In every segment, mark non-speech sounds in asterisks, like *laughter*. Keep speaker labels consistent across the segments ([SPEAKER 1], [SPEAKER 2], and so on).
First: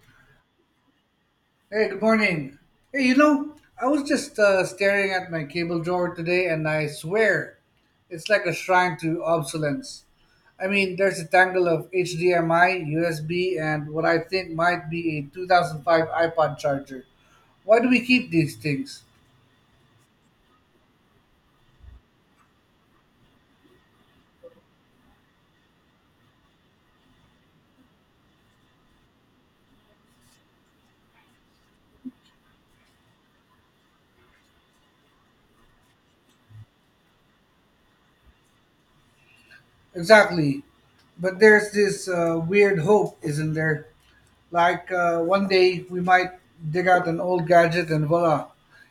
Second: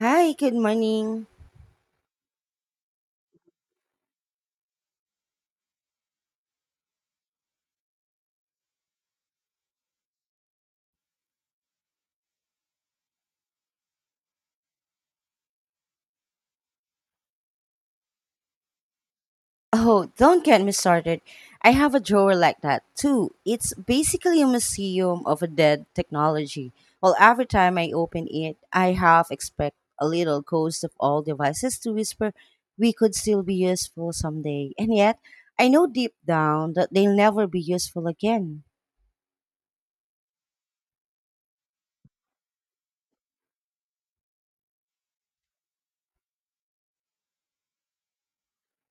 [SPEAKER 1] Hi, good morning.
[SPEAKER 2] Hey, good morning. Hey, you know, I was just staring at my cable drawer today, and I swear it's like a shrine to obsolescence. I mean, there's a tangle of HDMI, USB, and what I think might be a 2005 iPod charger. Why do we keep these things?
[SPEAKER 1] Oh, don't get me started. I have a drawer like that too. It's basically a museum of a dead technology. Well, every time I open it, I half expect a little ghost of all devices to whisper, "We could still be useful someday." And yet, I know deep down that they'll never be useful again.
[SPEAKER 2] Exactly. But there's this weird hope, isn't there? Like one day we might dig out an old gadget and voila,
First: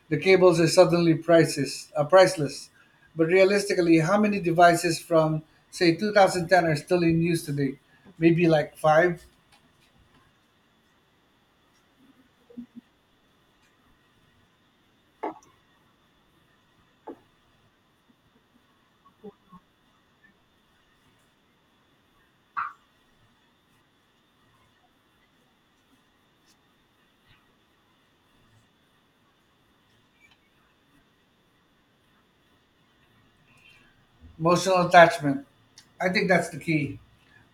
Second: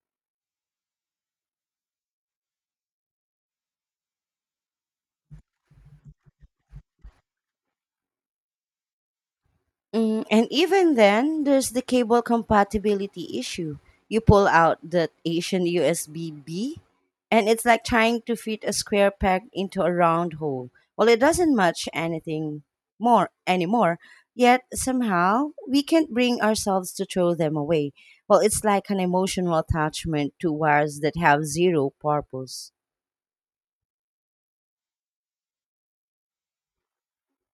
[SPEAKER 2] the cables are suddenly priceless. But realistically, how many devices from say 2010 are still in use today? Maybe like five.
[SPEAKER 1] Mm, and even then, there's the cable compatibility issue. You pull out that Asian USB B, and it's like trying to fit a square peg into a round hole. Well, it doesn't match anything more anymore. Yet somehow we can't bring ourselves to throw them away. Well, it's like an emotional attachment to wires that have zero purpose.
[SPEAKER 2] Emotional attachment. I think that's the key.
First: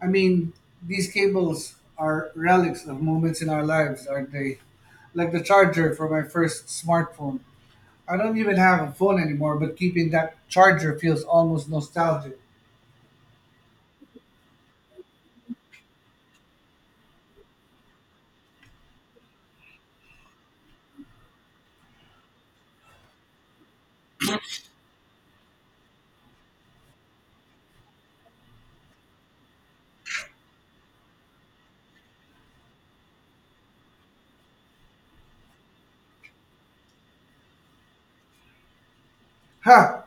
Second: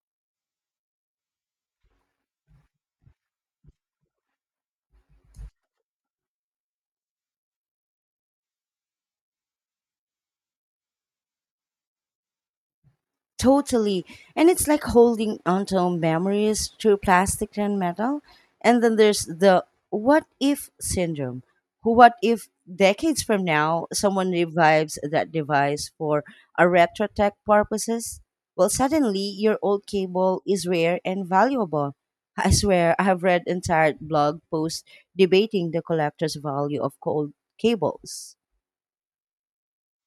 [SPEAKER 2] I mean, these cables are relics of moments in our lives, aren't they? Like the charger for my first smartphone. I don't even have a phone anymore, but keeping that charger feels almost nostalgic.
[SPEAKER 1] Totally. And it's like holding onto memories through plastic and metal. And then there's the what if syndrome. What if decades from now someone revives that device for a retro tech purposes? Well, suddenly your old cable is rare and valuable. *laughs* I swear, I have read entire blog posts debating the collector's value of cold cables.
[SPEAKER 2] Ha!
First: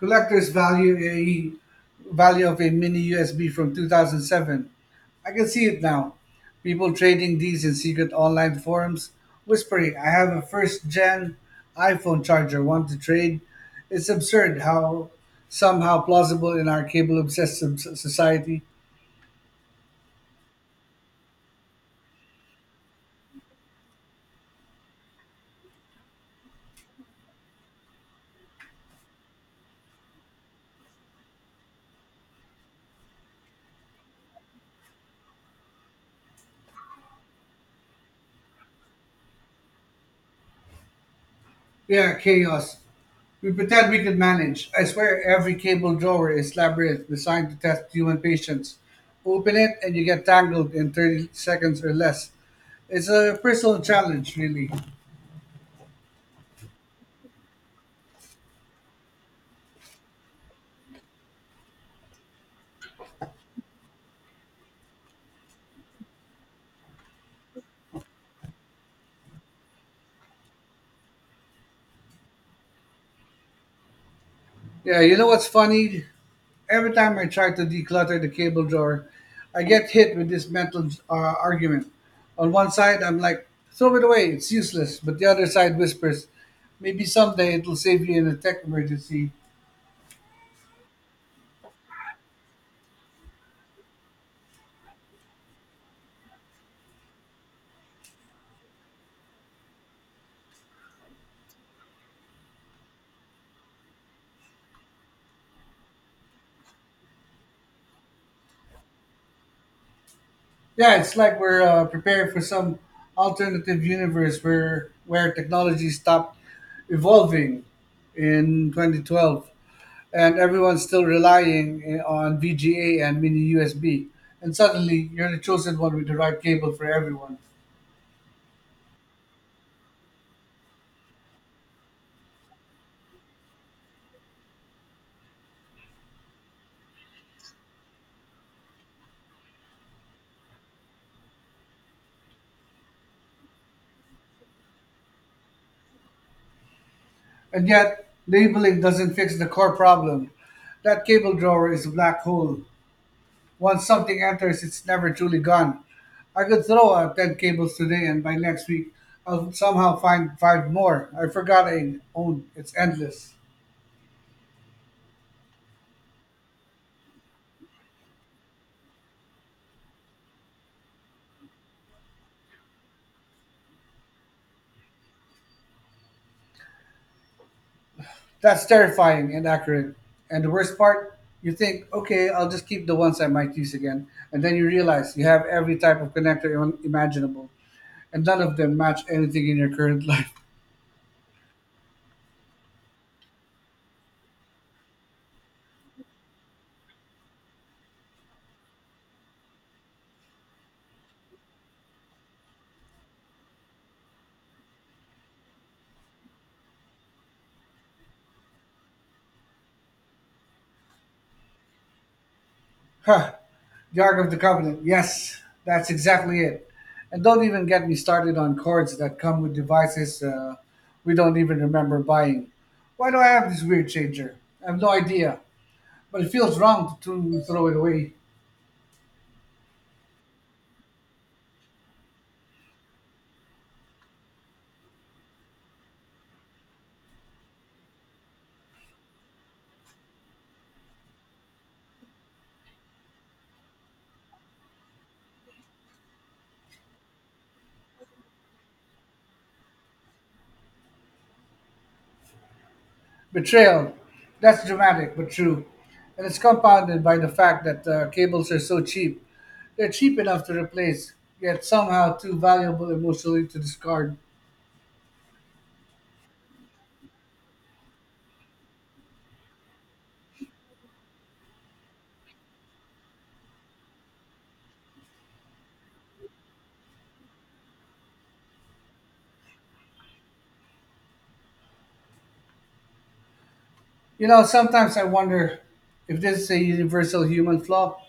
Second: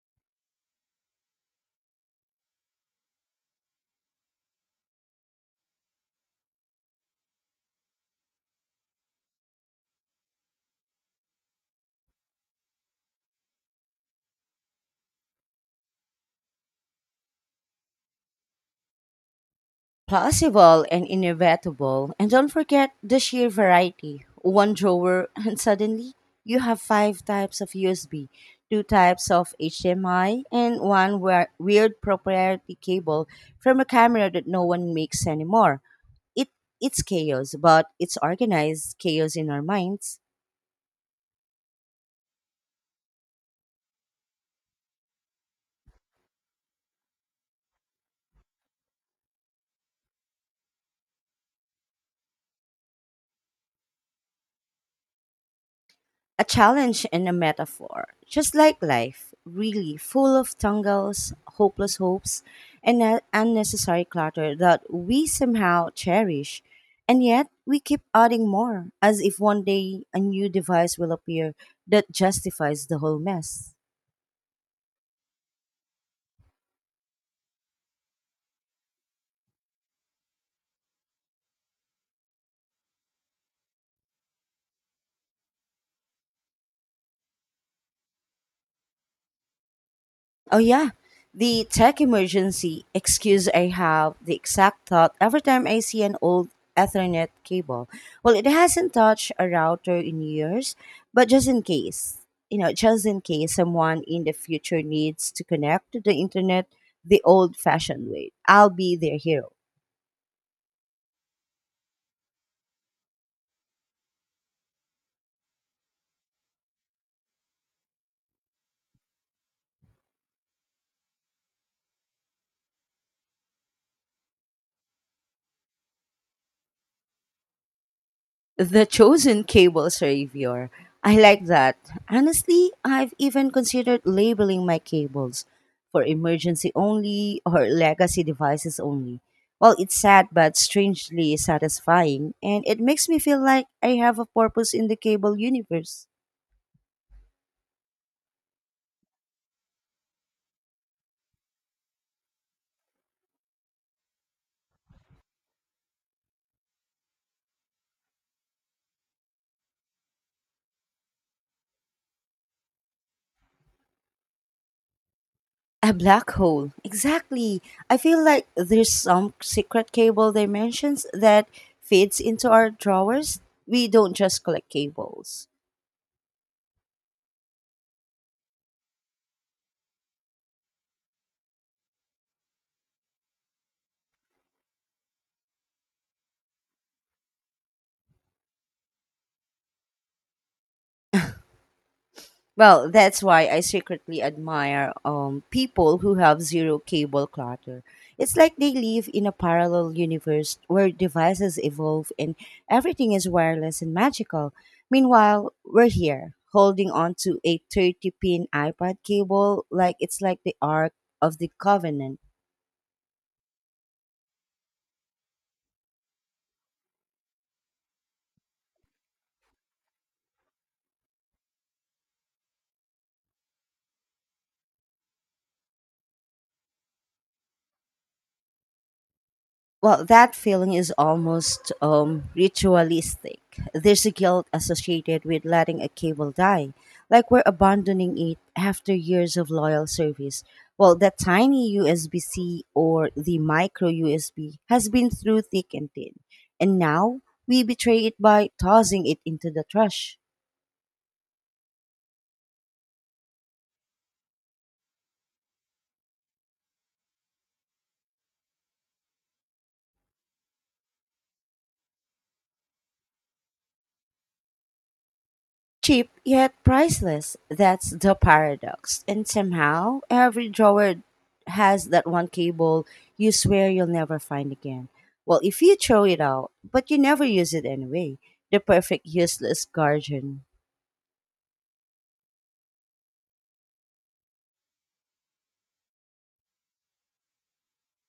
[SPEAKER 2] Collector's value of a mini USB from 2007. I can see it now. People trading these in secret online forums, whispering, "I have a first gen iPhone charger. Want to trade?" It's absurd how somehow plausible in our cable obsessed society.
[SPEAKER 1] Plausible and inevitable. And don't forget the sheer variety. One drawer, and suddenly you have five types of USB, two types of HDMI, and weird proprietary cable from a camera that no one makes anymore. It it's chaos, but it's organized chaos in our minds.
[SPEAKER 2] We are chaos. We pretend we could manage. I swear every cable drawer is labyrinth designed to test human patience. Open it and you get tangled in 30 seconds or less. It's a personal challenge, really.
[SPEAKER 1] A challenge and a metaphor. Just like life, really full of tangles, hopeless hopes, and unnecessary clutter that we somehow cherish. And yet, we keep adding more, as if one day a new device will appear that justifies the whole mess.
[SPEAKER 2] Yeah, you know what's funny? Every time I try to declutter the cable drawer, I get hit with this mental argument. On one side, I'm like, throw it away, it's useless. But the other side whispers, maybe someday it'll save you in a tech emergency.
[SPEAKER 1] Oh yeah, the tech emergency excuse. I have the exact thought every time I see an old Ethernet cable. Well, it hasn't touched a router in years, but just in case, you know, just in case someone in the future needs to connect to the internet the old-fashioned way, I'll be their hero.
[SPEAKER 2] Yeah, it's like we're preparing for some alternative universe where technology stopped evolving in 2012 and everyone's still relying on VGA and mini USB. And suddenly you're the chosen one with the right cable for everyone.
[SPEAKER 1] The chosen cable savior. I like that. Honestly, I've even considered labeling my cables for emergency only or legacy devices only. Well, it's sad but strangely satisfying, and it makes me feel like I have a purpose in the cable universe.
[SPEAKER 2] And yet, labeling doesn't fix the core problem. That cable drawer is a black hole. Once something enters, it's never truly gone. I could throw out 10 cables today, and by next week, I'll somehow find five more. I forgot I owned. It's endless.
[SPEAKER 1] A black hole. Exactly. I feel like there's some secret cable dimensions that fits into our drawers. We don't just collect cables.
[SPEAKER 2] That's terrifying and accurate. And the worst part, you think, okay, I'll just keep the ones I might use again. And then you realize you have every type of connector imaginable, and none of them match anything in your current *laughs* life.
[SPEAKER 1] Well, that's why I secretly admire people who have zero cable clutter. It's like they live in a parallel universe where devices evolve and everything is wireless and magical. Meanwhile, we're here holding on to a 30 pin iPad cable like it's like the Ark of the Covenant.
[SPEAKER 2] Huh. The Ark of the Covenant. Yes, that's exactly it. And don't even get me started on cords that come with devices we don't even remember buying. Why do I have this weird changer? I have no idea, but it feels wrong to throw it away.
[SPEAKER 1] Well, that feeling is almost ritualistic. There's a guilt associated with letting a cable die, like we're abandoning it after years of loyal service. Well, that tiny USB C or the micro USB has been through thick and thin, and now we betray it by tossing it into the trash.
[SPEAKER 2] Betrayal. That's dramatic, but true. And it's compounded by the fact that cables are so cheap. They're cheap enough to replace, yet somehow too valuable emotionally to discard.
[SPEAKER 1] Cheap yet priceless. That's the paradox. And somehow, every drawer has that one cable you swear you'll never find again. Well, if you throw it out, but you never use it anyway. The perfect useless guardian.
[SPEAKER 2] You know, sometimes I wonder if this is a universal human flaw.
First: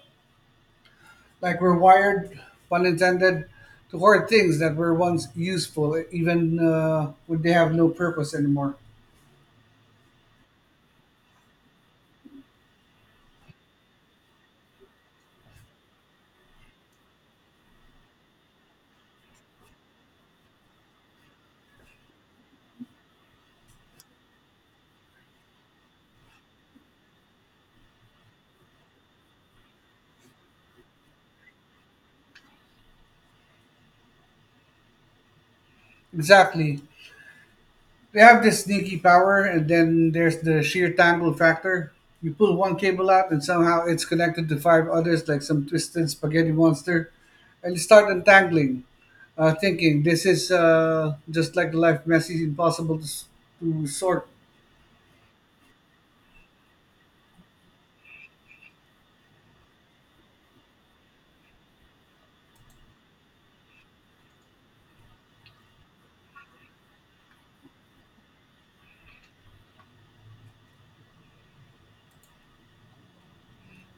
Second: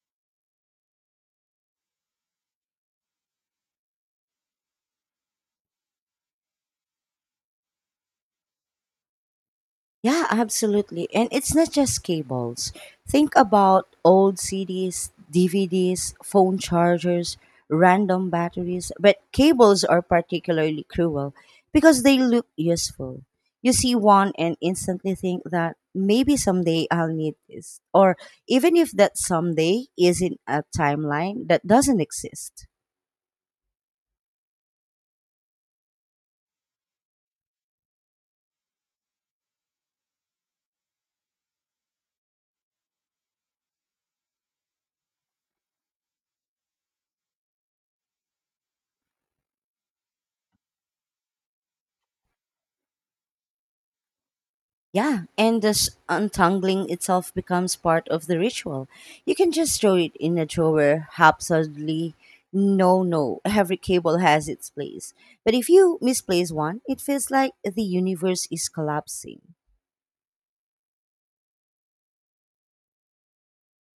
[SPEAKER 2] Like we're wired, pun intended, to hoard things that were once useful, even when they have no purpose anymore.
[SPEAKER 1] Yeah, absolutely. And it's not just cables. Think about old CDs, DVDs, phone chargers, random batteries. But cables are particularly cruel because they look useful. You see one and instantly think that maybe someday I'll need this. Or even if that someday isn't a timeline that doesn't exist.
[SPEAKER 2] Exactly. They have this sneaky power, and then there's the sheer tangle factor. You pull one cable out, and somehow it's connected to five others like some twisted spaghetti monster. And you start untangling, thinking this is just like life messy, to sort.
[SPEAKER 1] Yeah, and this untangling itself becomes part of the ritual. You can just throw it in a drawer haphazardly. No, *laughs* every cable has its place. But if you misplace one, it feels like the universe is collapsing.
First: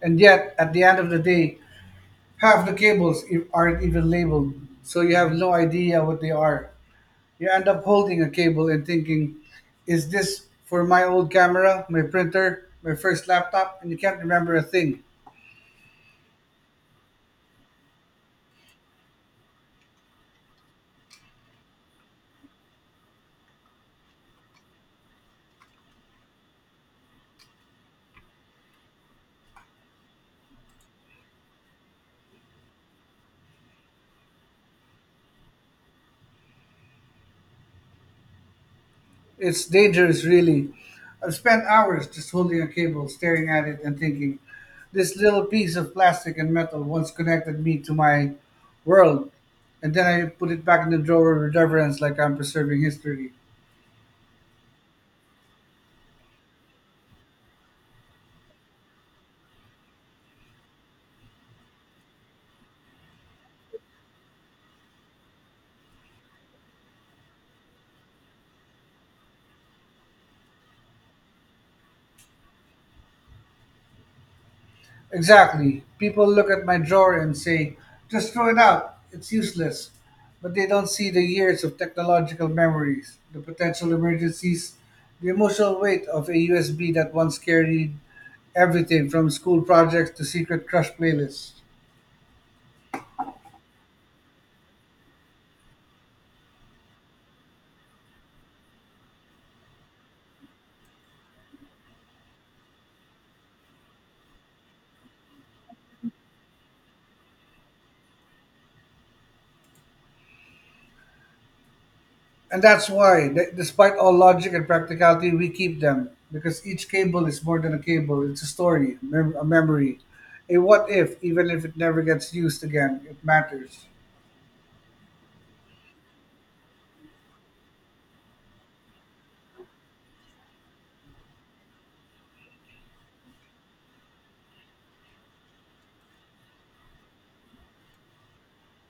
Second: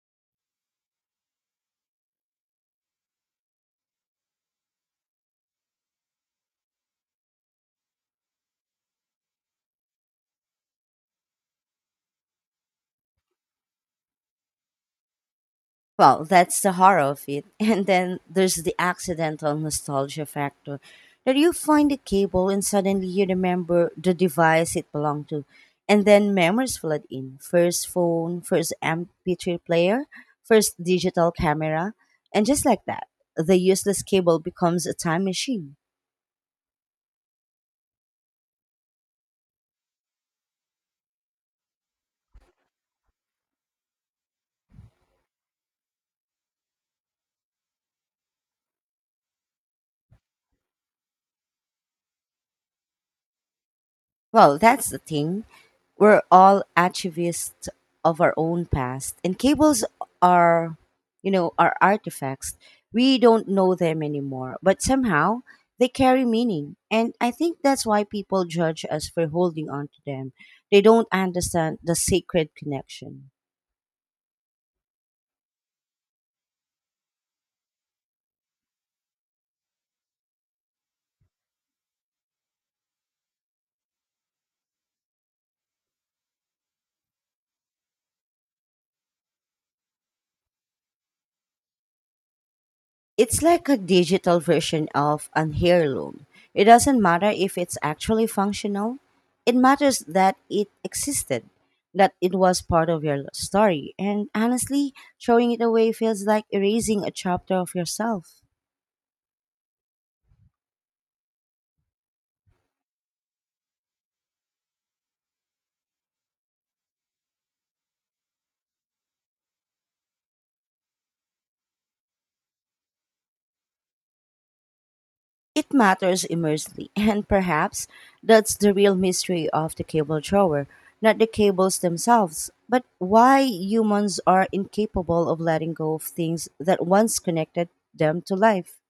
[SPEAKER 2] And yet, at the end of the day, half the aren't even labeled, so you have no idea what they are. You end up holding a cable and thinking, is this for my old camera, my printer, my first laptop? And you can't remember a thing.
[SPEAKER 1] Well, that's the horror of it. *laughs* And then there's the accidental nostalgia factor that you find a cable and suddenly you remember the device it belonged to. And then memories flood in first phone, first MP3 player, first digital camera. And just like that, the useless cable becomes a time machine.
[SPEAKER 2] It's dangerous, really. I've spent hours just holding a cable, staring at it, and thinking, this little piece of plastic and metal once connected me to my world. And then I put it back in the drawer with reverence, like I'm preserving history.
[SPEAKER 1] Well, that's the thing. We're all archivists of our own past, and cables are, you know, are artifacts. We don't know them anymore, but somehow they carry meaning. And I think that's why people judge us for holding on to them. They don't understand the sacred connection.
[SPEAKER 2] Exactly. People look at my drawer and say, just throw it out, it's useless. But they don't see the years of technological memories, the potential emergencies, the emotional weight of a USB that once carried everything from school projects to secret crush playlists.
[SPEAKER 1] It's like a digital version of an heirloom. It doesn't matter if it's actually functional, it matters that it existed, that it was part of your story. And honestly, throwing it away feels like erasing a chapter of yourself.
[SPEAKER 2] And that's why, despite all logic and practicality, we keep them. Because each cable is more than a cable, it's a story, a memory. A what if, even if it never gets used again, it matters.
[SPEAKER 1] It matters immensely, *laughs* and perhaps that's the real mystery of the cable drawer, not the cables themselves, but why humans are incapable of letting go of things that once connected them to life.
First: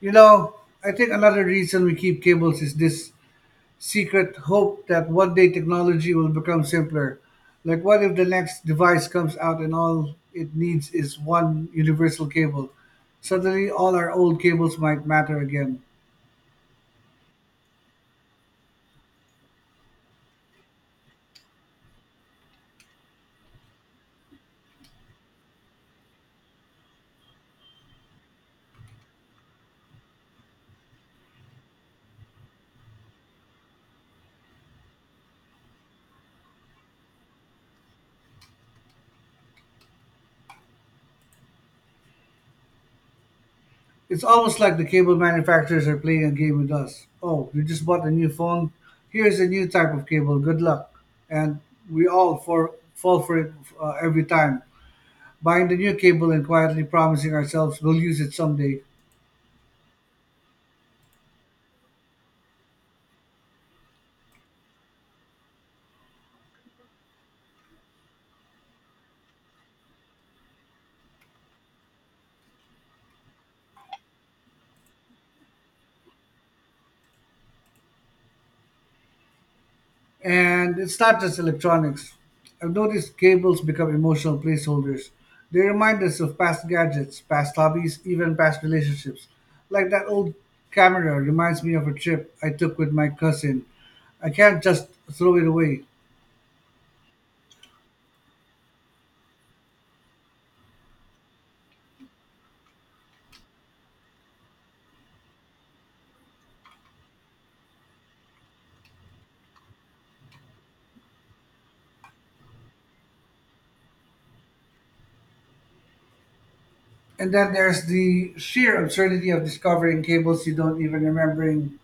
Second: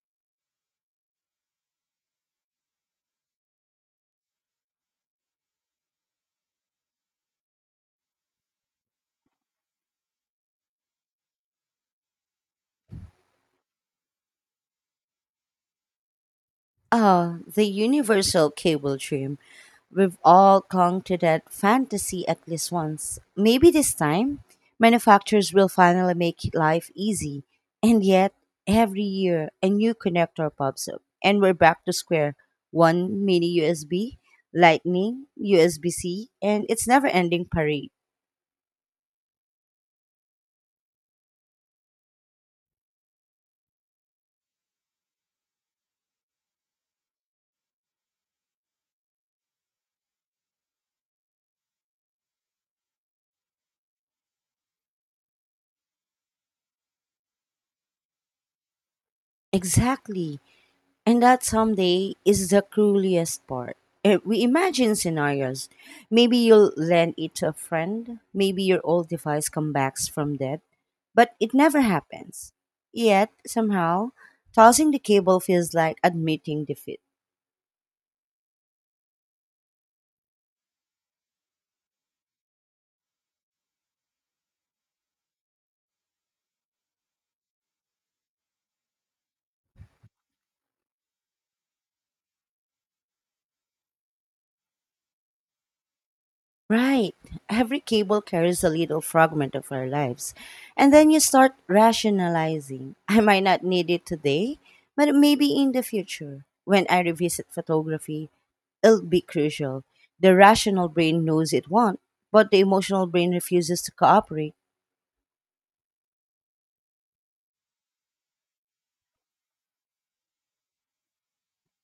[SPEAKER 2] You know, I think another reason we keep cables is this secret hope that one day technology will become simpler. Like, what if the next device comes out and all it needs is one universal cable? Suddenly, all our old cables might matter again.
[SPEAKER 1] Oh, the universal cable dream. We've all clung to that fantasy at least once. Maybe this time, manufacturers will finally make life easy. And yet, every year, a new connector pops up, and we're back to square one mini USB, Lightning, USB C, and it's never ending parade.
[SPEAKER 2] It's almost like the cable manufacturers are playing a game with us. Oh, you just bought a new phone? Here's a new type of cable. Good luck. And we all fall for it every time. Buying the new cable and quietly promising ourselves we'll use it someday.
[SPEAKER 1] Exactly. And that someday is the cruelest part. We imagine scenarios. Maybe you'll lend it to a friend. Maybe your old device comes back from dead. But it never happens. Yet, somehow, tossing the cable feels like admitting defeat.
[SPEAKER 2] And it's not just electronics. I've noticed cables become emotional placeholders. They remind us of past gadgets, past hobbies, even past relationships. Like that old camera reminds me of a trip I took with my cousin. I can't just throw it away.
[SPEAKER 1] Right. Every cable carries a little fragment of our lives. And then you start rationalizing. I might not need it today, but maybe in the future. When I revisit photography, it'll be crucial. The rational brain knows it won't, but the emotional brain refuses to cooperate. *laughs*
[SPEAKER 2] And then there's the sheer absurdity of discovering cables you don't even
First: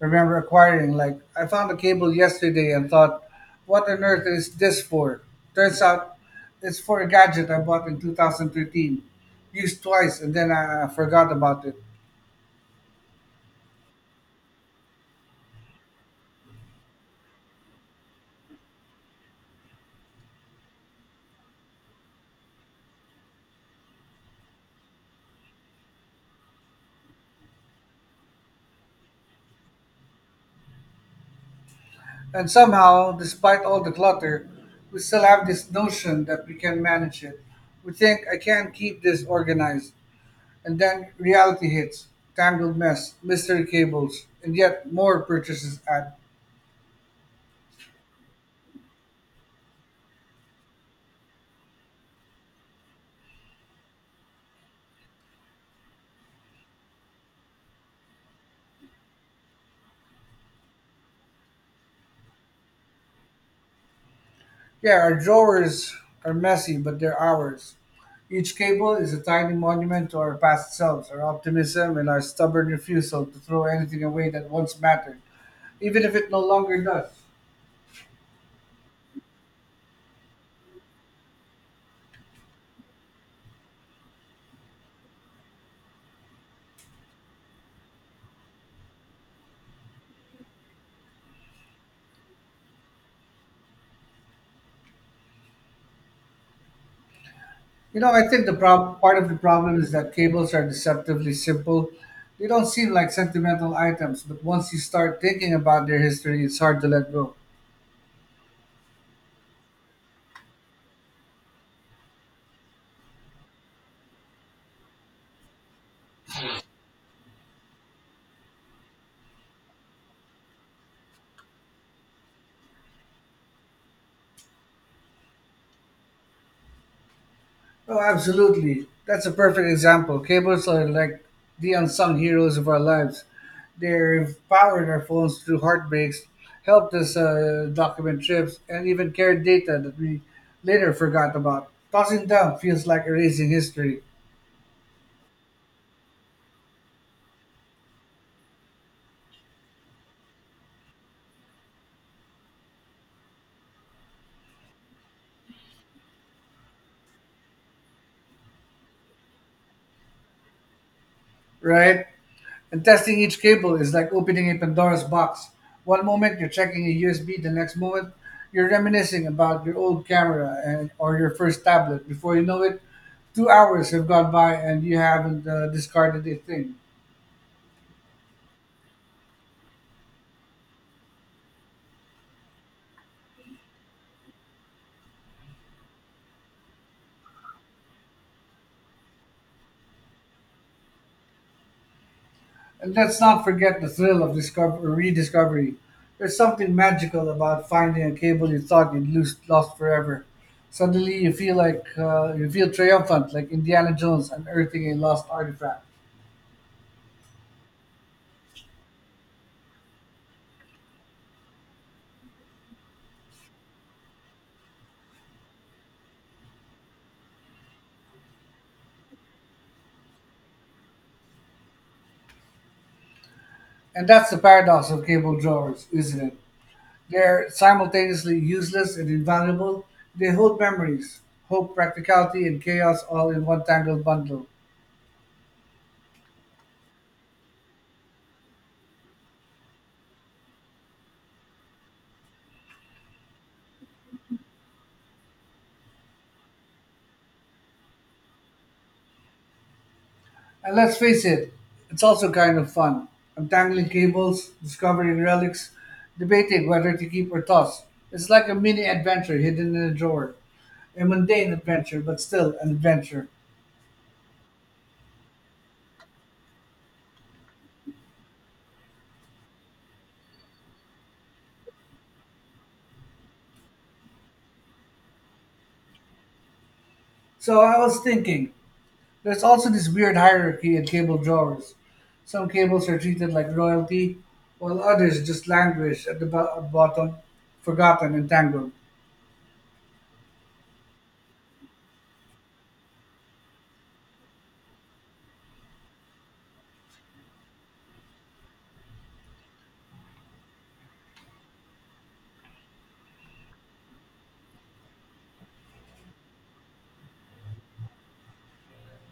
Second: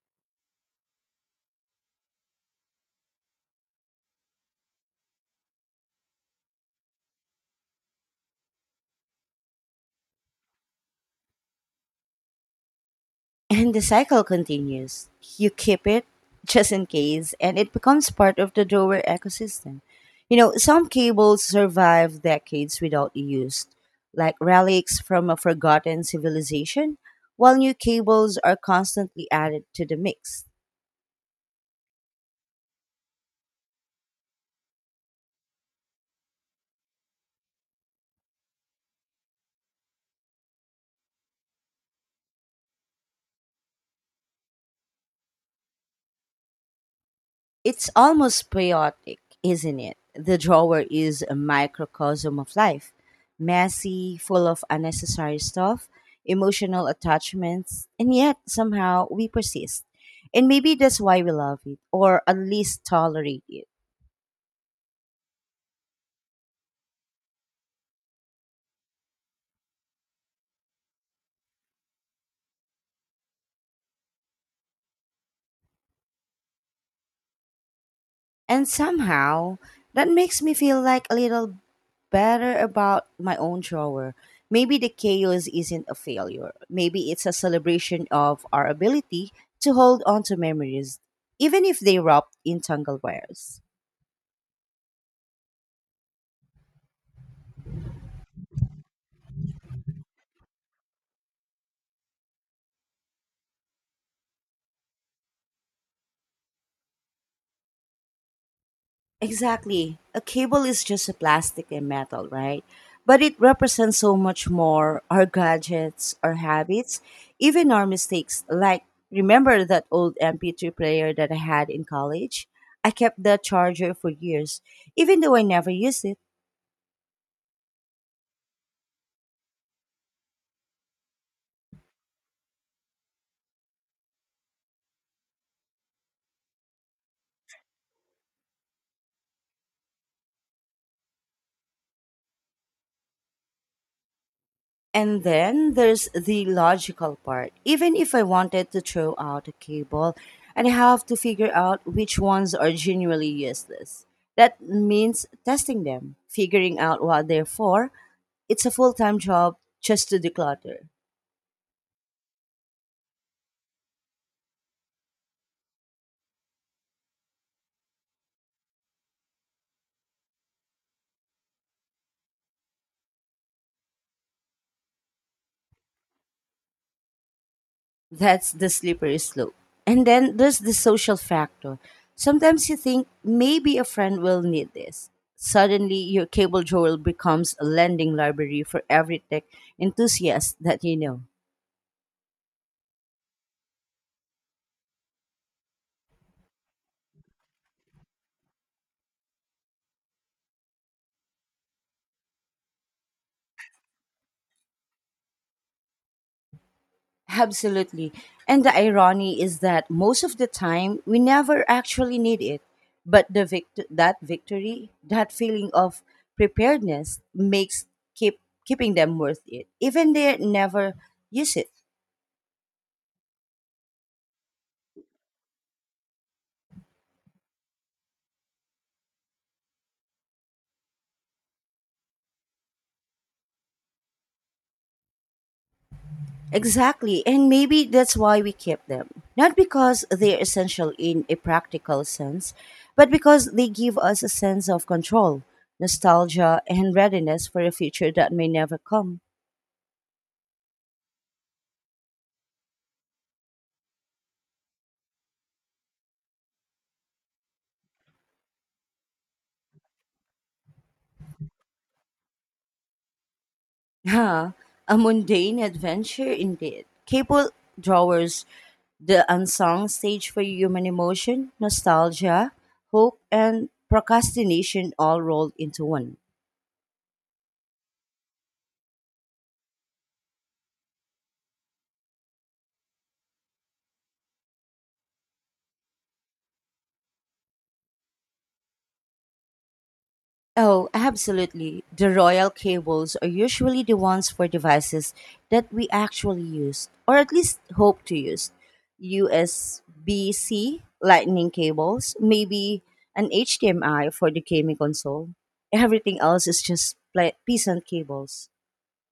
[SPEAKER 2] remember acquiring. Like, I found a cable yesterday and thought, what on earth is this for? Turns out it's for a gadget I bought in 2013, used twice, and then I forgot about it.
[SPEAKER 1] And the cycle continues. You keep it *laughs* just in case, and it becomes part of the drawer ecosystem. You know, some cables survive decades without use, like relics from a forgotten civilization, while new cables are constantly added to the mix.
[SPEAKER 2] And somehow, despite all the clutter, we still have this notion that we can manage it. We think, I can keep this organized. And then reality hits tangled mess, mystery cables, and yet more purchases add
[SPEAKER 1] It's almost poetic, isn't it? The drawer is a microcosm of life messy, full of unnecessary stuff, emotional attachments, and yet somehow we persist. And maybe that's why we love it, or at least tolerate it.
[SPEAKER 2] Yeah, our drawers are messy, but they're ours. Each cable is a tiny monument to our past selves, our optimism, and our stubborn refusal to throw anything away that once mattered, even if it no longer does.
[SPEAKER 1] And somehow that makes me feel like a little better about my own shower. Maybe the chaos isn't a failure. Maybe it's a celebration of our ability to hold on to memories, even if they wrapped in tangled wires.
[SPEAKER 2] You know, I think the part of the problem is that cables are deceptively simple. They don't seem like sentimental items, but once you start thinking about their history, it's hard to let go.
[SPEAKER 1] Exactly. A cable is just a plastic and metal, right? But it represents so much more our gadgets, our habits, even our mistakes. Like, remember that old MP3 player that I had in college? I kept the charger for years, even though I never used it.
[SPEAKER 2] Oh, absolutely. That's a perfect example. Cables are like the unsung heroes of our lives. They've powered our phones through heartbreaks, helped us document trips, and even carried data that we later forgot about. Tossing them feels like erasing history,
[SPEAKER 1] And then there's the logical part. Even if I wanted to throw out a cable, I'd have to figure out which ones are genuinely useless. That means testing them, figuring out what they're for. It's a full time job just to declutter.
[SPEAKER 2] right? And testing each cable is like opening a Pandora's box. One moment you're checking a USB, the next moment you're reminiscing about your old camera and or your first tablet. Before you know it, 2 hours have gone by and you haven't discarded a thing.
[SPEAKER 1] That's the slippery slope. And then there's the social factor. Sometimes you think maybe a friend will need this. Suddenly, your cable drawer becomes a lending library for every tech enthusiast that you know.
[SPEAKER 2] And let's not forget the thrill of rediscovery. There's something magical about finding a cable you thought lost forever. Suddenly, you feel like you feel triumphant, like Indiana Jones unearthing a lost artifact.
[SPEAKER 1] Absolutely. And the irony is that most of the time we never actually need it. But the that victory, that feeling of preparedness makes keep keeping them worth it. Even they never use it.
[SPEAKER 2] And that's the paradox of cable drawers, isn't it? They're simultaneously useless and invaluable. They hold memories, hope, practicality, and chaos all in one tangled bundle.
[SPEAKER 1] Exactly. And maybe that's why we keep them. Not because they're essential in a practical sense, but because they give us a sense of control, nostalgia, and readiness for a future that may never come.
[SPEAKER 2] And let's face it, it's also kind of fun. Untangling cables, discovering relics, debating whether to keep or toss. It's like a mini adventure hidden in a drawer. A mundane adventure, but still an adventure.
[SPEAKER 1] Yeah, a mundane adventure indeed. Cable drawers the unsung stage for human emotion, nostalgia, hope, and procrastination all rolled into one.
[SPEAKER 2] So I was thinking, there's also this weird hierarchy in cable drawers. Some cables are treated like royalty, while others just languish at the bottom, forgotten and tangled.
[SPEAKER 1] Oh, absolutely. The royal cables are usually the ones for devices that we actually use, or at least hope to use. USB C lightning cables, maybe an HDMI for the gaming console. Everything else is just peasant cables.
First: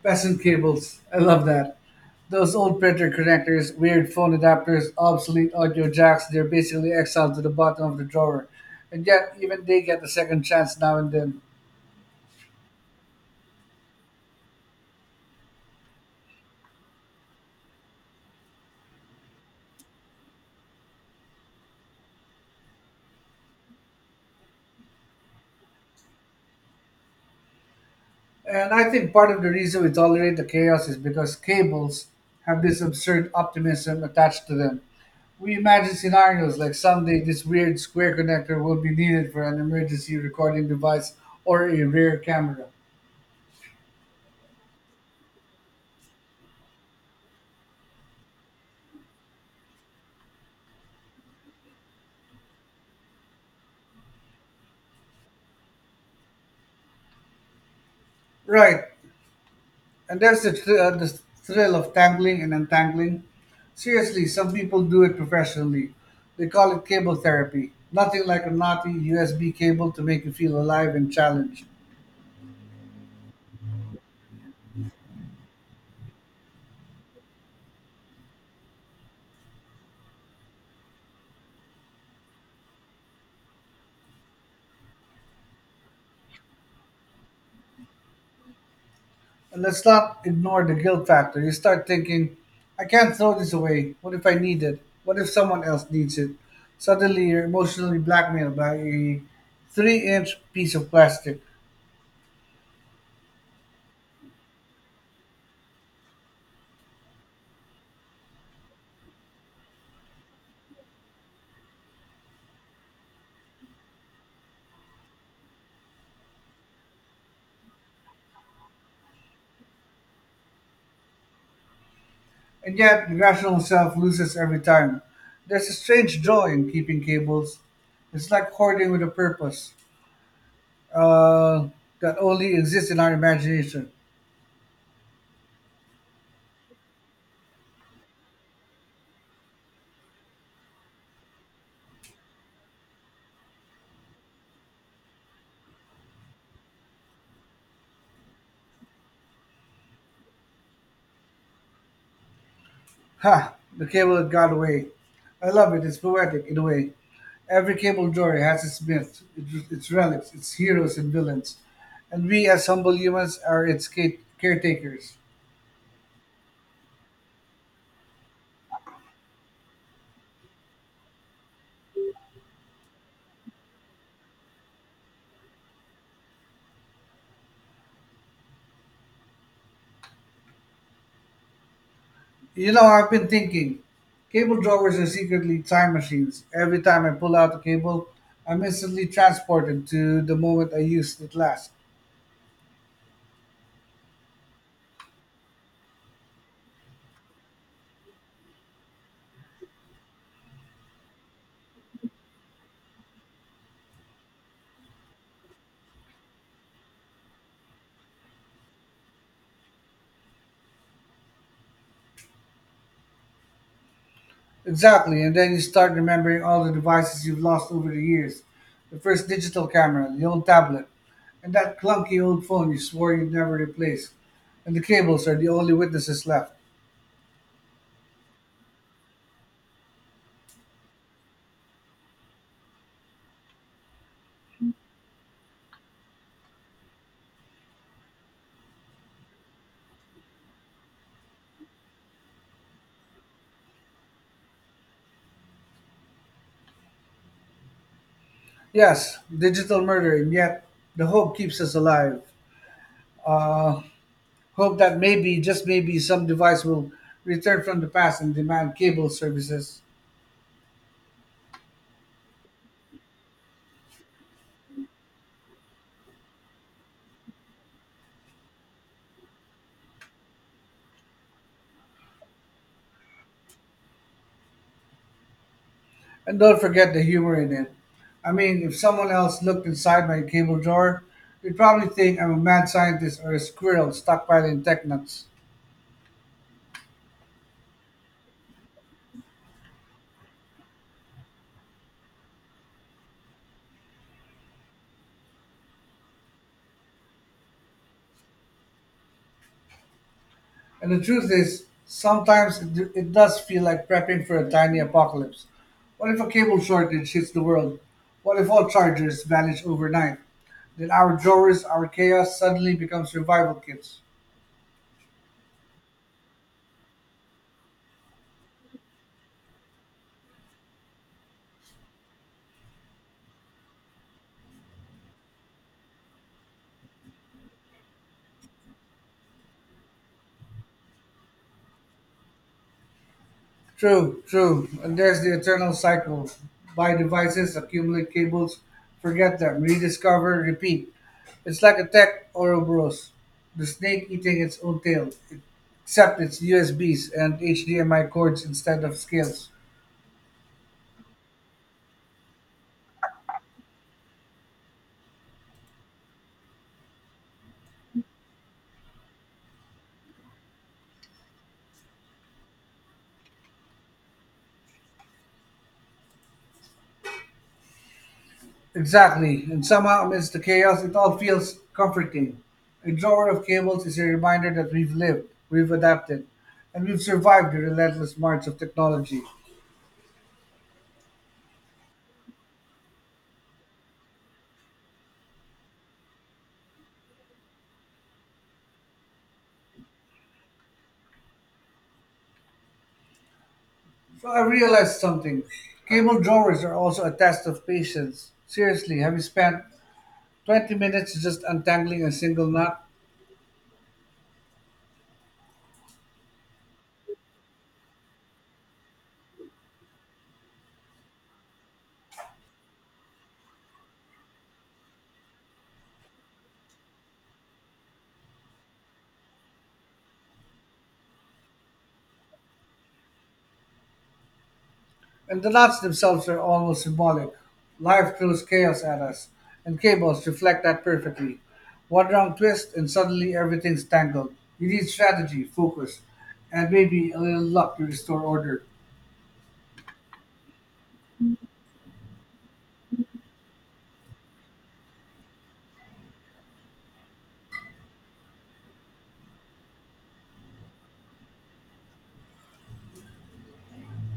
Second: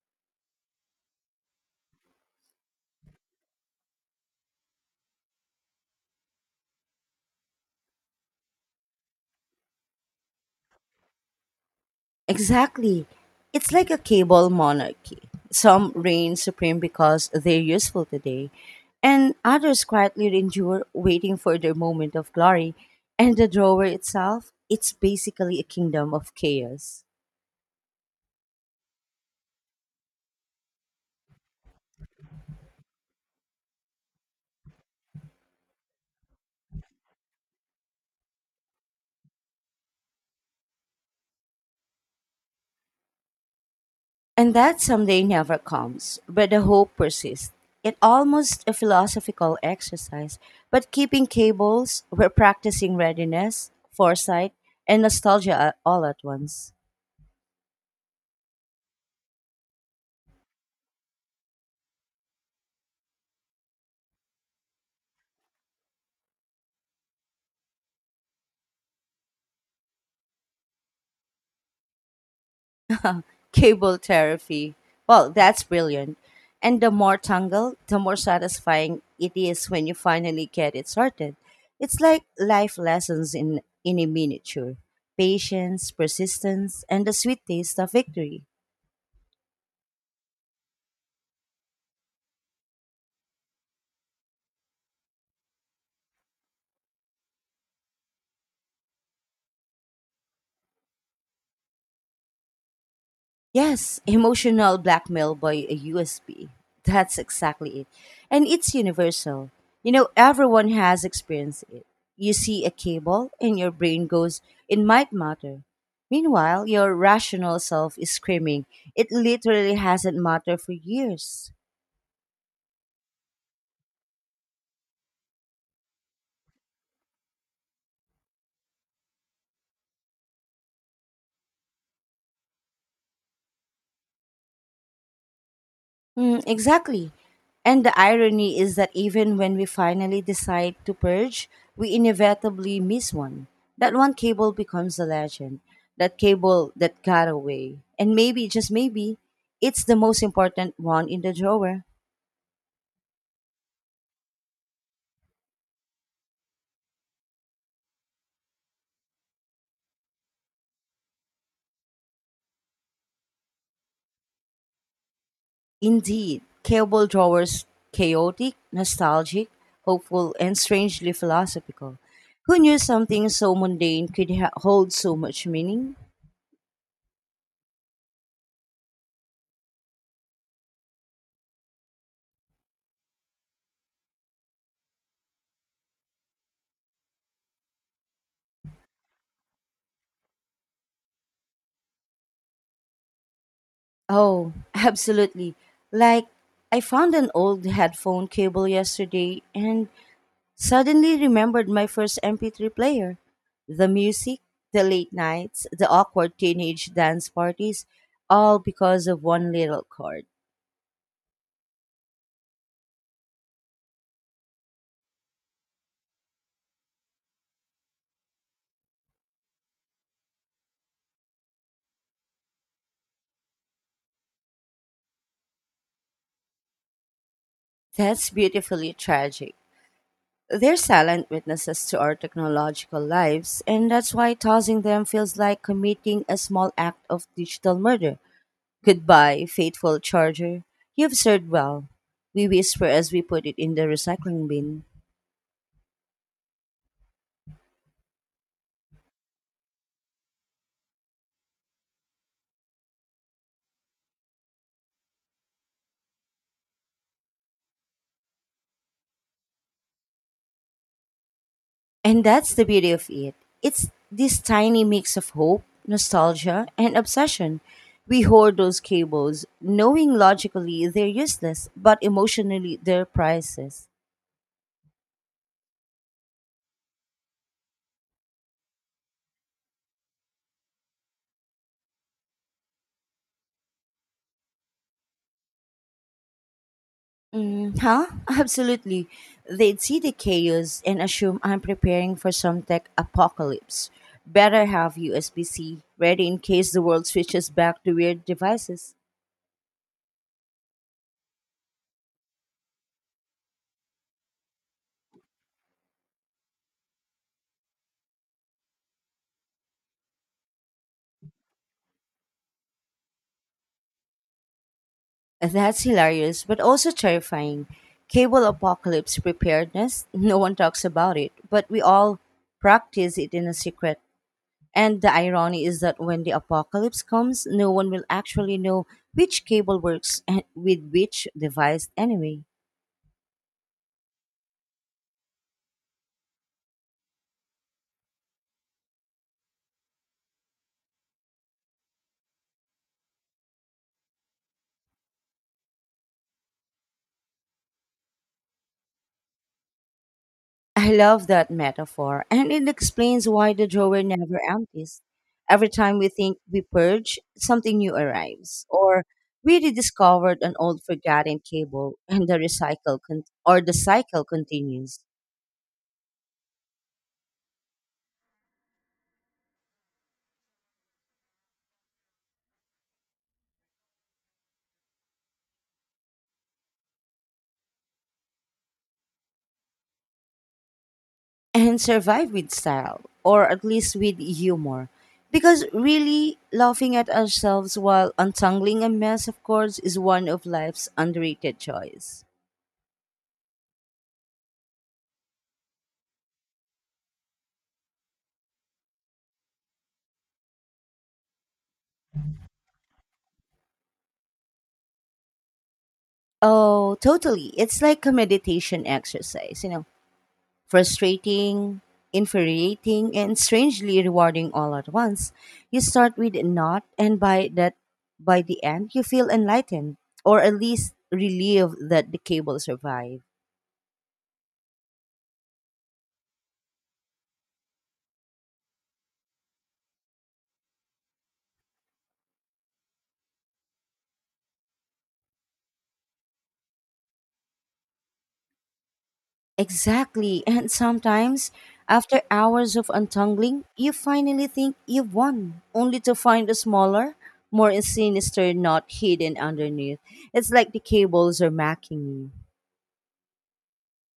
[SPEAKER 2] Peasant cables, I love that. Those old printer connectors, weird phone adapters, obsolete audio jacks, they're basically exiled to the bottom of the drawer. And yet, even they get a second chance now and then.
[SPEAKER 1] Exactly. It's like a cable monarchy. Some reign supreme because they're useful today, and others quietly endure, waiting for their moment of glory. And the drawer itself, it's basically a kingdom of chaos.
[SPEAKER 2] And I think part of the reason we tolerate the chaos is because cables have this absurd optimism attached to them. We imagine scenarios like someday this weird square connector will be needed for an emergency recording device or a rear camera.
[SPEAKER 1] And that someday never comes, but the hope persists. It almost a philosophical exercise, but keeping cables, we're practicing readiness, foresight, and nostalgia all at once.
[SPEAKER 2] Right, and there's the thrill of tangling and untangling. Seriously, some people do it professionally. They call it cable therapy. Nothing like a knotty USB cable to make you feel alive and challenged.
[SPEAKER 1] *laughs* Cable therapy. Well, that's brilliant. And the more tangled, the more satisfying it is when you finally get it sorted. It's like life lessons in a miniature patience, persistence, and the sweet taste of victory.
[SPEAKER 2] And let's not ignore the guilt factor. You start thinking, I can't throw this away. What if I need it? What if someone else needs it? Suddenly, you're emotionally blackmailed by a 3 inch piece of plastic.
[SPEAKER 1] Yes, emotional blackmail by a USB. That's exactly it. And it's universal. You know, everyone has experienced it. You see a cable and your brain goes, it might matter. Meanwhile, your rational self is screaming, it literally hasn't mattered for years.
[SPEAKER 2] And yet, the rational self loses every time. There's a strange joy in keeping cables. It's like hoarding with a purpose uh, that only exists in our imagination.
[SPEAKER 1] Mm, exactly. And the irony is that even when we finally decide to purge, we inevitably miss one. That one cable becomes a legend. That cable that got away. And maybe, just maybe, it's the most important one in the drawer.
[SPEAKER 2] Ha! The cable had got away. I love it. It's poetic in a way. Every cable story has its myth, its relics, its heroes and villains, and we as humble humans are its caretakers.
[SPEAKER 1] Indeed, cable drawers chaotic, nostalgic, hopeful, and strangely philosophical. Who knew something so mundane could hold so much meaning?
[SPEAKER 2] You know, I've been thinking, cable drawers are secretly time machines. Every time I pull out a cable, I'm instantly transported to the moment I used it last.
[SPEAKER 1] Oh, *laughs* absolutely. Like, I found an old headphone cable yesterday and suddenly remembered my first MP3 player. The music, the late nights, the awkward teenage dance parties, all because of one little chord.
[SPEAKER 2] Exactly, and then you start remembering all the devices you've lost over the years. The first digital camera, the old tablet, and that clunky old phone you swore you'd never replace. And the cables are the only witnesses left.
[SPEAKER 1] That's beautifully tragic. They're silent witnesses to our technological lives, and that's why tossing them feels like committing a small act of digital murder. Goodbye, faithful charger. You've served well, we whisper as we put it in the recycling bin.
[SPEAKER 2] Yes, digital murder, and yet the hope keeps us alive. Uh, Hope that maybe, just maybe, some device will return from the past and demand cable services.
[SPEAKER 1] And that's the beauty of it. It's this tiny mix of hope, nostalgia, and obsession. We hoard those cables, knowing logically they're useless, but emotionally they're priceless.
[SPEAKER 2] And don't forget the humor in it. I mean, if someone else looked inside my cable drawer, they'd probably think I'm a mad scientist or a squirrel stockpiling tech nuts.
[SPEAKER 1] Mm, huh? Absolutely. They'd see the chaos and assume I'm preparing for some tech apocalypse. Better have USB C ready in case the world switches back to weird devices.
[SPEAKER 2] And the truth is, sometimes it does feel like prepping for a tiny apocalypse. What if a cable shortage hits the world? What if all chargers vanish overnight? Then our drawers, our chaos suddenly becomes survival kits.
[SPEAKER 1] That's hilarious, but also terrifying. Cable apocalypse preparedness, no one talks about it, but we all practice it in a secret. And the irony is that when the apocalypse comes, no one will actually know which cable works and with which device anyway.
[SPEAKER 2] True. And there's the eternal cycle. Buy devices, accumulate cables, forget them, rediscover, repeat. It's like a tech Ouroboros, the snake eating its own tail, except it's USBs and HDMI cords instead of scales.
[SPEAKER 1] I love that metaphor, and it explains why the drawer never empties. Every time we think we purge, something new arrives, or we rediscovered an old forgotten cable, and the recycle con- or the cycle continues.
[SPEAKER 2] Exactly, and somehow amidst the chaos, it all feels comforting. A drawer of cables is a reminder that we've lived, we've adapted, and we've survived the relentless march of technology.
[SPEAKER 1] And survive with style, or at least with humor, because really laughing at ourselves while untangling a mess of cords is one of life's underrated joys.
[SPEAKER 2] So I realized something. Cable drawers are also a test of patience. Seriously, have you spent 20 minutes just untangling a single knot?
[SPEAKER 1] Oh, totally! It's like a meditation exercise, you know, frustrating, infuriating, and strangely rewarding all at once. You start with a knot, and by the end, you feel enlightened, or at least relieved that the cable survived.
[SPEAKER 2] And the knots themselves are almost symbolic. Life throws chaos at us, and cables reflect that perfectly. One wrong twist, and suddenly everything's tangled. You need strategy, focus, and maybe a little luck to restore order.
[SPEAKER 1] Exactly, and sometimes, after hours of untangling, you finally think you've won, only to find a smaller, more sinister knot hidden underneath. It's like the cables are mocking you.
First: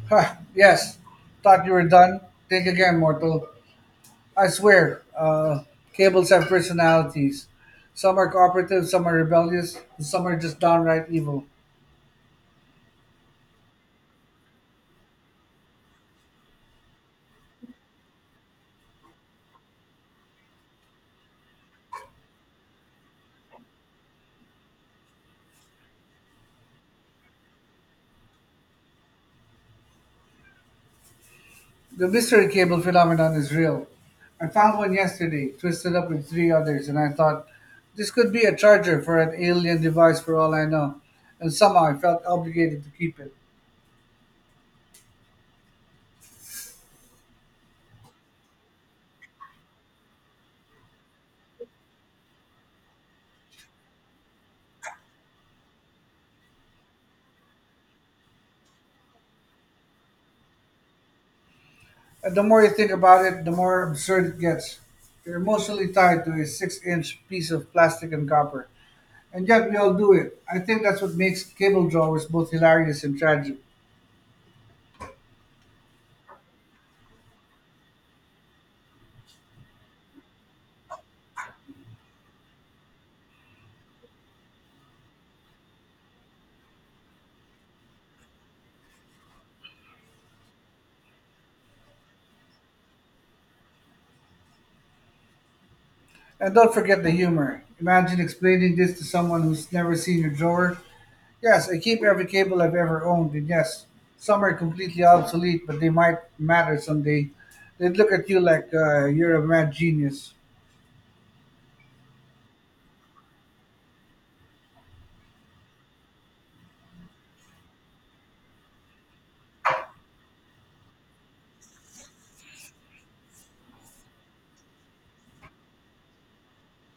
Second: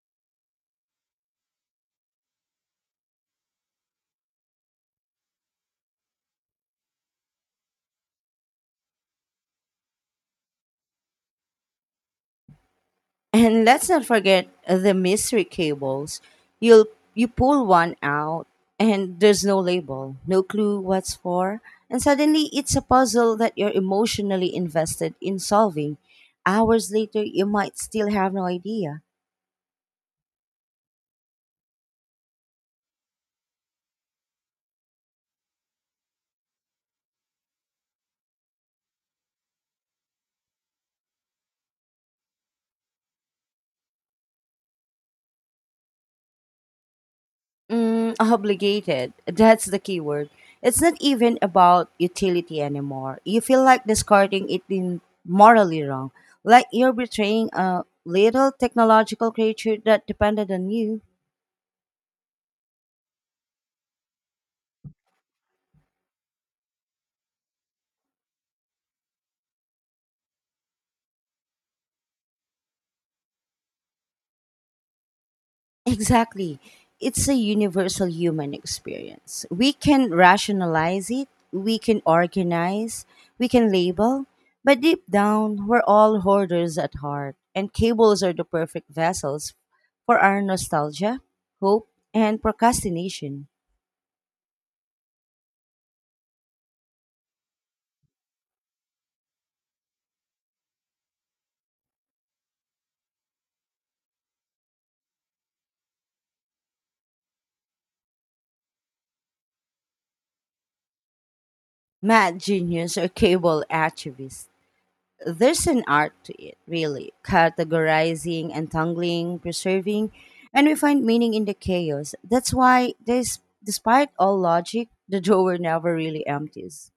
[SPEAKER 2] Ha! Yes. Thought you were done? Think again, mortal. I swear, cables have personalities. Some are cooperative, some are rebellious, and some are just downright evil.
[SPEAKER 1] And let's not forget the mystery cables. You'll you pull one out and there's no label, no clue what's for, and suddenly it's a puzzle that you're emotionally invested in solving. Hours later, you might still have no idea.
[SPEAKER 2] The mystery cable phenomenon is real. I found one yesterday, twisted up with three others, and I thought this could be a charger for an alien device for all I know, and somehow I felt obligated to keep it.
[SPEAKER 1] Mm, obligated. That's the key word. It's not even about utility anymore. You feel like discarding it in morally wrong, like you're betraying a little technological creature that depended on you.
[SPEAKER 2] And the more you think about it, the more absurd it gets. You're emotionally tied to a six-inch piece of plastic and copper, and yet we all do it. I think that's what makes cable drawers both hilarious and tragic.
[SPEAKER 1] Exactly. It's a universal human experience. We can rationalize it, we can organize, we can label, but deep down, we're all hoarders at heart, and cables are the perfect vessels for our nostalgia, hope, and procrastination.
[SPEAKER 2] And don't forget the humor. Imagine explaining this to someone who's never seen your drawer. Yes, I keep every cable I've ever owned, and yes, some are completely obsolete, but they might matter someday. They'd look at you like you're a mad genius.
[SPEAKER 1] Mad genius or cable activist. There's an art to it, really. Categorizing, untangling, preserving, and we find meaning in the chaos. That's why, despite all logic, the *laughs* drawer never really empties.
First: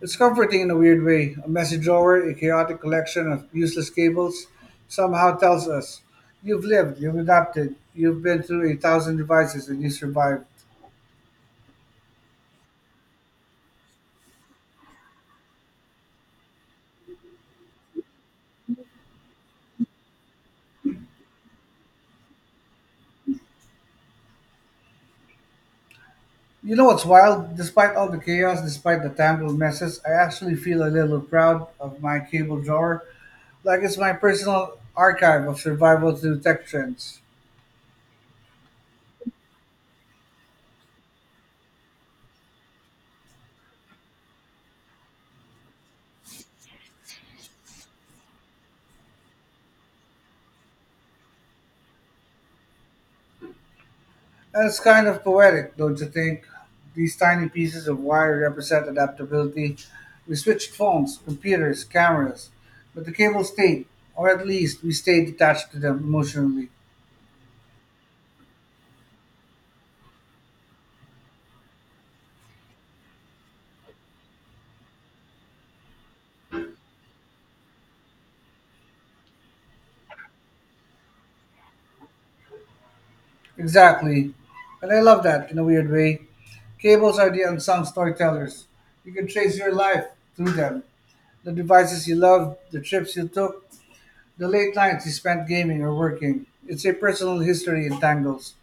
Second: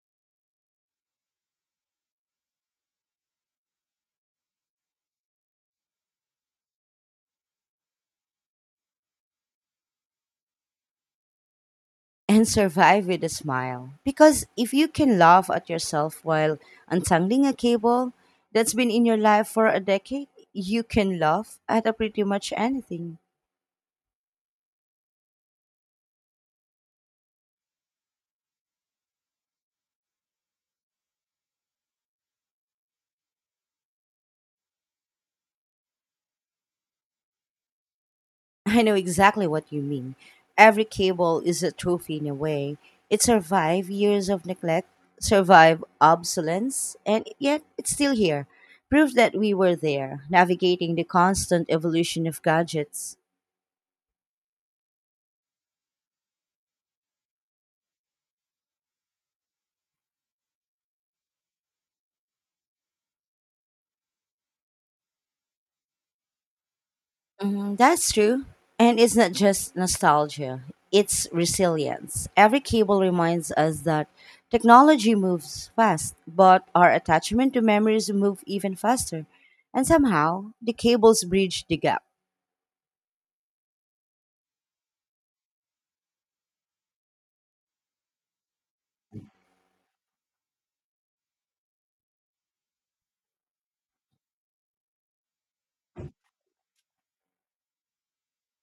[SPEAKER 2] It's comforting in a weird way. A messy drawer, a chaotic collection of useless cables, somehow tells us you've lived, you've adapted, you've been through a thousand devices, and you survived.
[SPEAKER 1] And survive with a smile. Because if you can laugh at yourself while untangling a cable that's been in your life for a decade, you can laugh at a pretty much anything.
[SPEAKER 2] You know what's wild? Despite all the chaos, despite the tangled messes, I actually feel a little proud of my cable drawer. Black is my personal archive of survival through tech trends.
[SPEAKER 1] I know exactly what you mean. Every cable is a trophy in a way. It survived years of neglect, survived obsolescence, and yet it's still here. Proof that we were there, navigating the constant evolution of gadgets.
[SPEAKER 2] And it's kind of poetic, don't you think? These tiny pieces of wire represent adaptability. We switched phones, computers, cameras, but the cable stayed, or at least we stayed attached to them emotionally.
[SPEAKER 1] Mm, that's true. And it's not just nostalgia, it's resilience. Every cable reminds us that technology moves fast, but our attachment to memories move even faster. And somehow, the cables bridge the gap.
[SPEAKER 2] Exactly. And I love that in a weird way. Cables are the unsung storytellers. You can trace your life through them. The devices you loved, the trips you took, the late nights he spent gaming or working. It's a personal history in tangles.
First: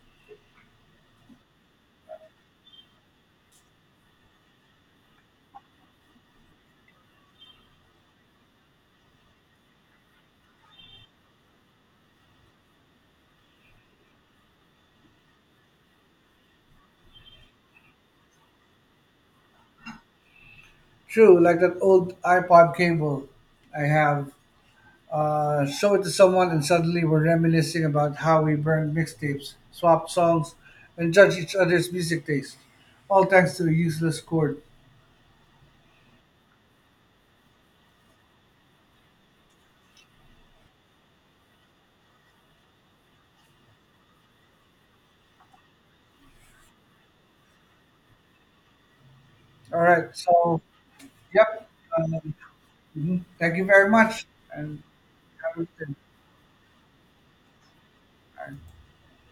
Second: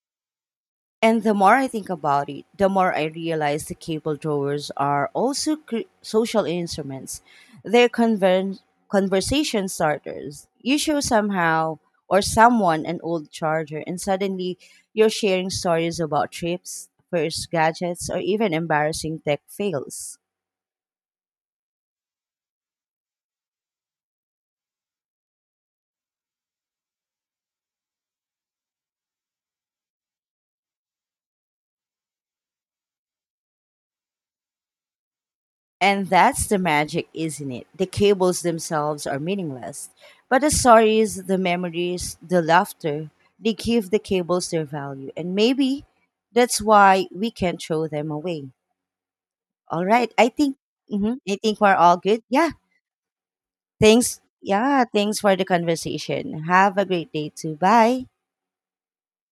[SPEAKER 1] And the more I think about it, the more I realize the cable drawers are also social instruments. They're conver- conversation starters. You show somehow or someone an old charger, and suddenly you're sharing stories about trips, first gadgets, or even embarrassing tech fails.
[SPEAKER 2] True, like that old iPod cable I have. Show it to someone and suddenly we're reminiscing about how we burned mixtapes, swapped songs, and judged each other's music taste. All thanks to a useless chord.
[SPEAKER 1] And that's the magic, isn't it? The cables themselves are meaningless, but the stories, the memories, the laughter, they give the cables their value. And maybe that's why we can't throw them away.
[SPEAKER 2] All
[SPEAKER 1] All
[SPEAKER 2] right,
[SPEAKER 1] right. I think
[SPEAKER 2] so,
[SPEAKER 1] Mhm, I think
[SPEAKER 2] yep.
[SPEAKER 1] we're all good.
[SPEAKER 2] Um,
[SPEAKER 1] Yeah.
[SPEAKER 2] mhm. Thank you very
[SPEAKER 1] Thanks.
[SPEAKER 2] much. And
[SPEAKER 1] Yeah, thanks for the
[SPEAKER 2] have a good day.
[SPEAKER 1] conversation. Have a great day too. Bye.